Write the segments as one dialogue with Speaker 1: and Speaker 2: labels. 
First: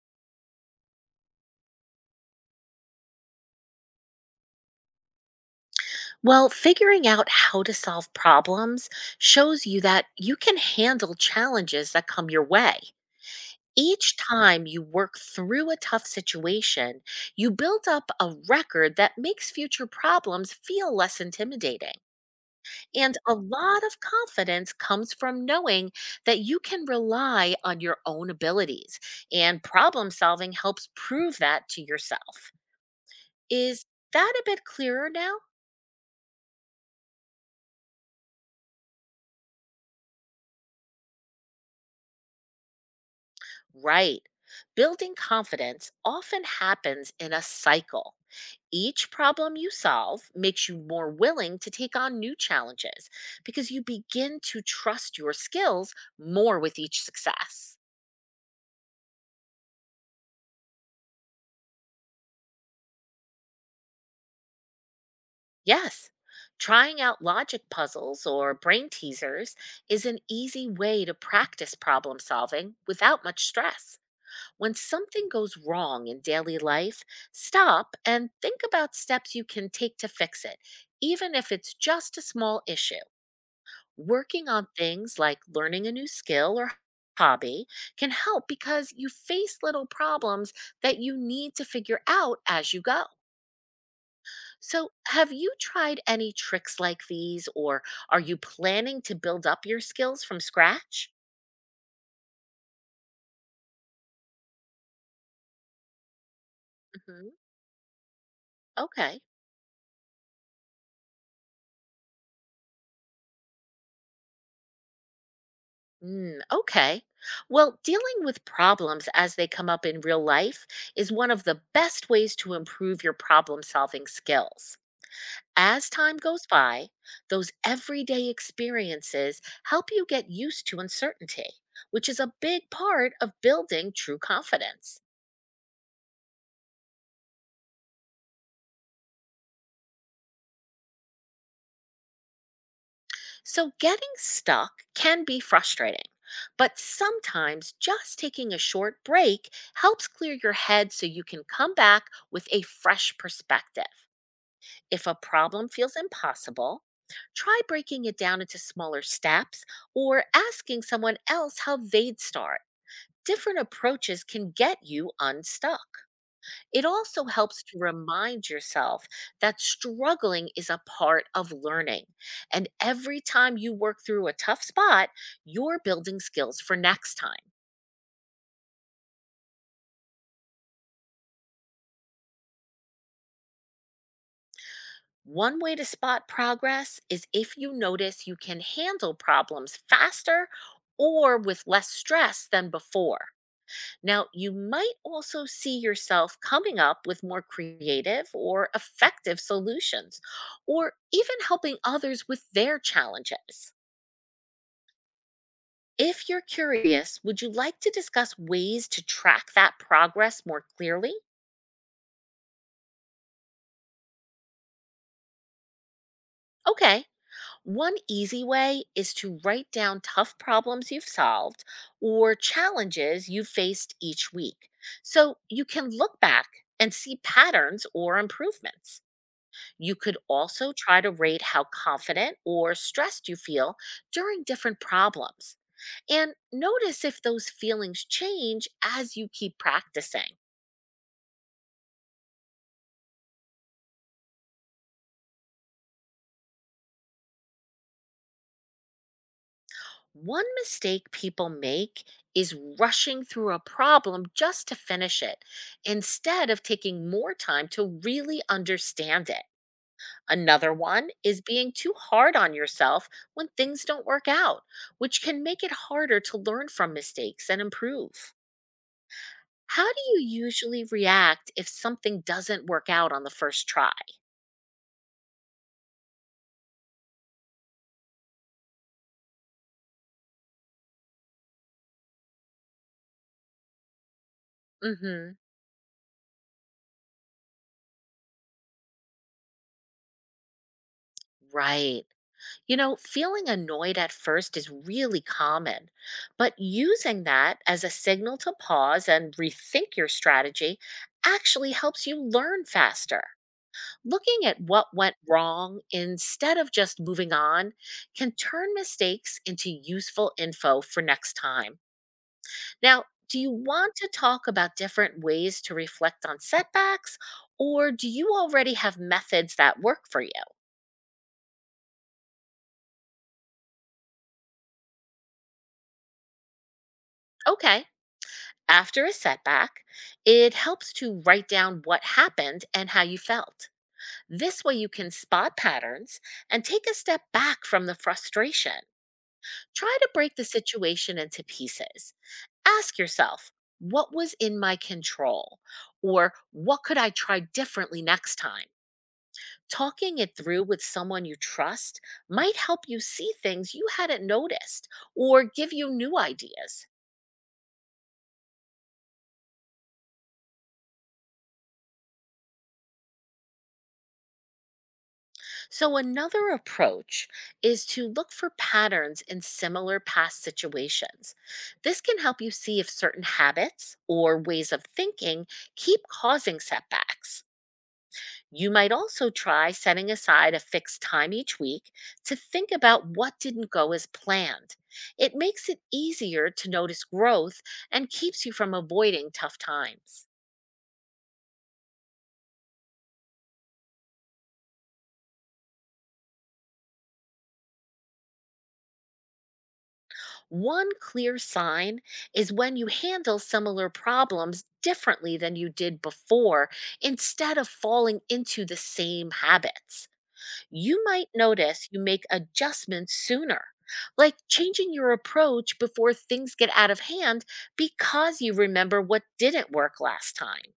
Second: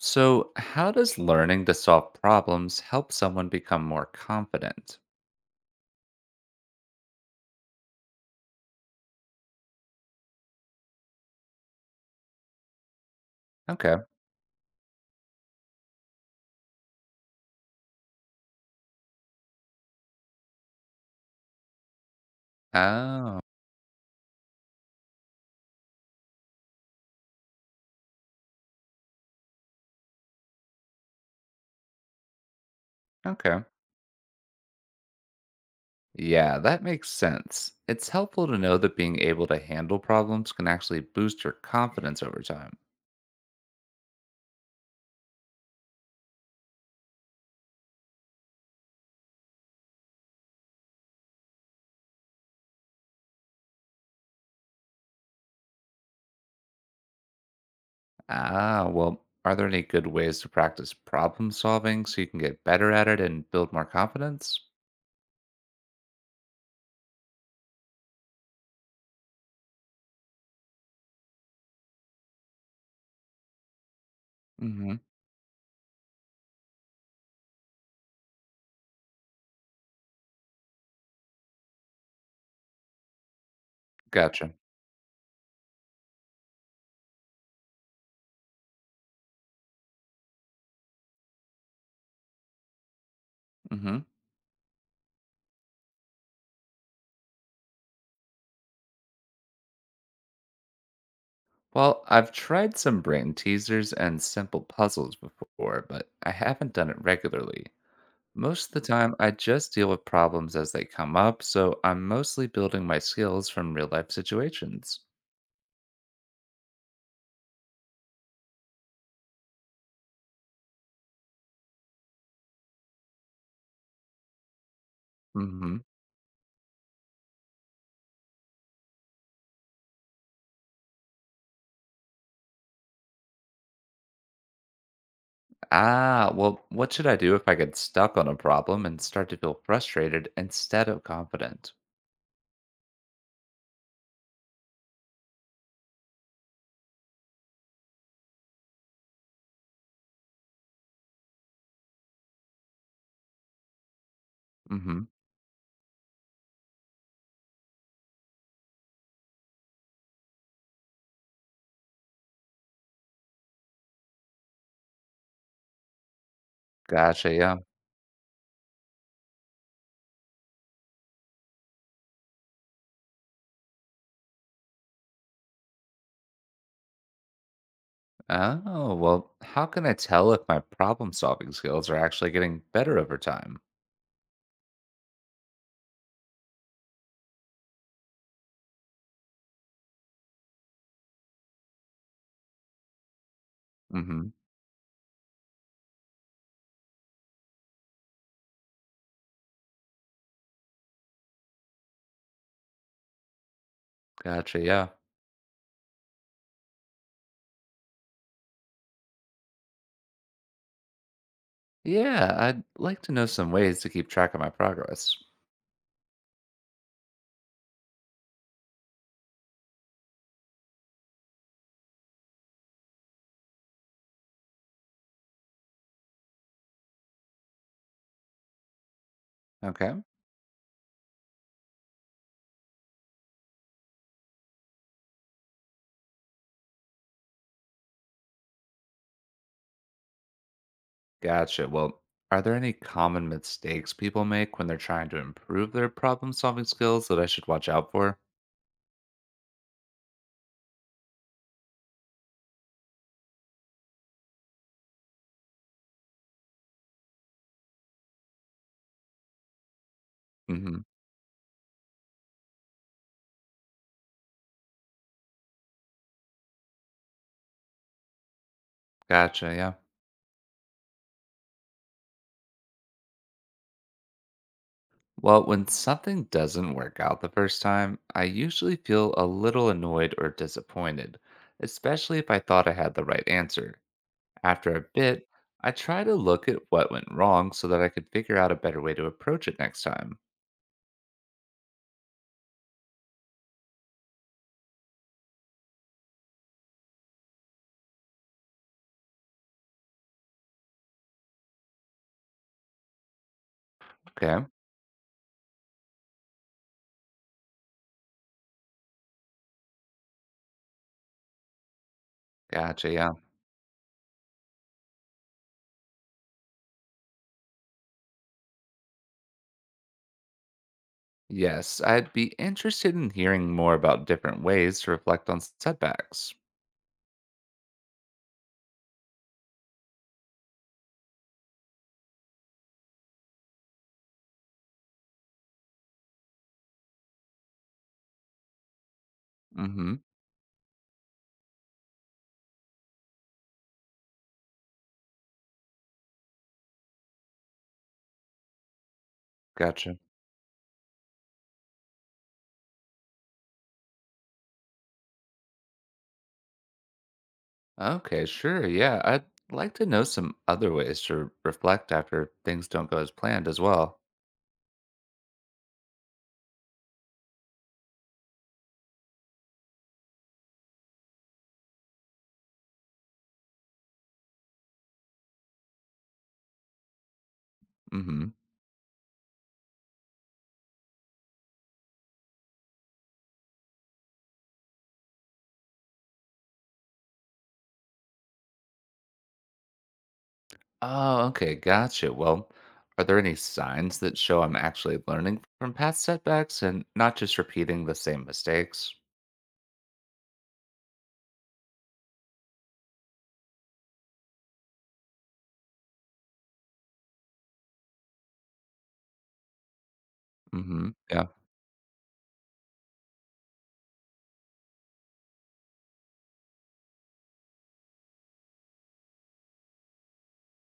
Speaker 1: So, how does learning to solve problems help someone become more confident?
Speaker 2: Well, figuring out how to solve problems shows you that you can handle challenges that come your way.
Speaker 1: Okay.
Speaker 2: Each time you work through a tough situation, you build up a record that makes future problems feel less intimidating. And a
Speaker 1: Oh,
Speaker 2: lot of confidence comes from knowing that you can rely on your own abilities, and problem solving helps prove that to yourself.
Speaker 1: okay.
Speaker 2: Is that a bit clearer now?
Speaker 1: Yeah, that makes sense. It's helpful to know that being able to handle problems can actually boost your confidence over time.
Speaker 2: Right. Building confidence often happens in a cycle. Each problem you solve makes you more willing to take on new challenges because you begin to trust your skills more with each success.
Speaker 1: Ah, well, are there any good ways to practice problem solving so you can get better at it and build more confidence?
Speaker 2: Yes, trying out logic puzzles or brain teasers is an easy way to practice problem solving without much stress. When
Speaker 1: Mm-hmm.
Speaker 2: something goes wrong in daily life, stop and think about steps you can take to fix it, even if it's just a small issue. Working
Speaker 1: Gotcha.
Speaker 2: on things like learning a new skill or hobby can help because you face little problems that you need to figure out as you go.
Speaker 1: Mm-hmm.
Speaker 2: So, have you tried any tricks like these, or are you planning to build up your skills from scratch?
Speaker 1: Well, I've tried some brain teasers and simple puzzles before, but I haven't done it
Speaker 2: hmm
Speaker 1: regularly. Most of the time,
Speaker 2: Okay.
Speaker 1: I just deal with problems as they come up, so I'm mostly building my skills from real life situations.
Speaker 2: Okay. Well, dealing with problems as they come up in real life is one of the best ways to improve your problem solving skills.
Speaker 1: Hmm.
Speaker 2: As time goes by, those everyday experiences help you get used to uncertainty, which is a big part of building true confidence.
Speaker 1: Ah, well, what should I do if I get stuck on a problem and start to feel frustrated instead of confident?
Speaker 2: So, getting stuck can be frustrating, but sometimes just taking a short break helps clear your head so you can come back with a fresh perspective.
Speaker 1: Hmm.
Speaker 2: If a problem feels impossible, try breaking it down into smaller steps or asking someone else how they'd start. Different approaches can get you unstuck. It also
Speaker 1: Gotcha, yeah.
Speaker 2: helps to remind yourself that struggling is a part of learning. And every time you work through a tough spot, you're building skills for next time.
Speaker 1: Oh, well, how can I tell if my problem solving skills are actually getting better over time?
Speaker 2: One way to spot progress is if you notice you can handle problems faster or with less stress than before. Now,
Speaker 1: Hmm.
Speaker 2: you might also see yourself coming up with more creative or effective solutions, or even helping others with their challenges.
Speaker 1: Gotcha, yeah.
Speaker 2: If you're curious, would you like to discuss ways to track that progress more clearly?
Speaker 1: Yeah, I'd like to know some ways to keep track of my progress.
Speaker 2: Okay. One easy way is to write down tough problems you've solved or challenges you've faced each week. So you can look back and see patterns or improvements. You
Speaker 1: Okay.
Speaker 2: could also try to rate how confident or stressed you feel during different problems. And notice if those feelings change as you keep practicing.
Speaker 1: Gotcha. Well, are there any common mistakes people make when they're trying to improve their problem solving skills that I should watch out for?
Speaker 2: One mistake people make is rushing through a problem just to finish it instead of taking more time to really understand it. Another
Speaker 1: Hmm.
Speaker 2: one is being too hard on yourself when things don't work out, which can make it harder to learn from mistakes and improve.
Speaker 1: Gotcha. Yeah.
Speaker 2: How do you usually react if something doesn't work out on the first try?
Speaker 1: Well, when something doesn't work out the first time, I usually feel a little annoyed or disappointed, especially if I thought I had the right answer. After a bit,
Speaker 2: Mhm.
Speaker 1: I try to look at what went wrong so that I could figure out a better way to approach it next time.
Speaker 2: Right. You know, feeling annoyed at first is really common, but using that as a signal to pause and rethink your strategy actually helps you learn faster. Looking
Speaker 1: Okay.
Speaker 2: at what went wrong instead of just moving on can turn mistakes into useful info for next time.
Speaker 1: Gotcha.
Speaker 2: Now,
Speaker 1: Yeah.
Speaker 2: do you want to talk about different ways to reflect on setbacks, or do you already have methods that work for you?
Speaker 1: Yes, I'd be interested in hearing more about different ways to reflect on setbacks.
Speaker 2: Okay. After a setback, it helps to write down what happened and how you felt. This way, you can spot patterns and take a step back from the frustration. Try
Speaker 1: Mm-hmm.
Speaker 2: to break the situation into pieces. Ask yourself, what was in my control? Or what could I try differently next time?
Speaker 1: Gotcha.
Speaker 2: Talking it through with someone you trust might help you see things you hadn't noticed or give you new ideas.
Speaker 1: Okay, sure. Yeah, I'd like to know some other ways to reflect after things don't go as planned as well.
Speaker 2: So, another approach is to look for patterns in similar past situations. This can help you see if certain habits or ways of thinking keep causing setbacks.
Speaker 1: Mm-hmm.
Speaker 2: You might also try setting aside a fixed time each week to think about what didn't go as planned. It makes it easier to notice growth and keeps you from avoiding tough times.
Speaker 1: Oh, okay, gotcha. Well, are there any signs that show I'm actually learning from past setbacks and not just repeating the same mistakes?
Speaker 2: One clear sign is when you handle similar problems differently than you did before instead of falling into the same habits.
Speaker 1: Mm-hmm.
Speaker 2: You
Speaker 1: Yeah.
Speaker 2: might notice you make adjustments sooner, like changing your approach before things get out of hand because you remember what didn't work last time.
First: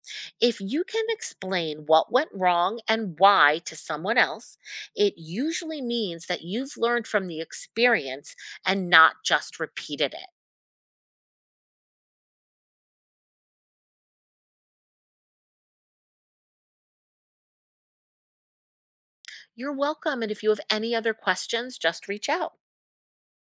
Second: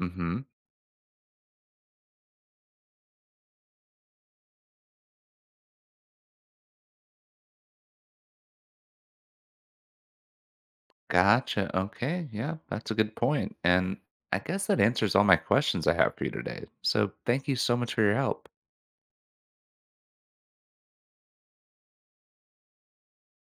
Speaker 1: Mm-hmm.
Speaker 2: If you can explain what went wrong and why to someone else, it usually means that you've learned from the experience and not just repeated it.
Speaker 1: Gotcha. Okay. Yeah, that's a good point. And I guess that answers all my questions I have for you today. So thank you so much for your help.
Speaker 2: You're welcome. And if you have any other questions, just reach out.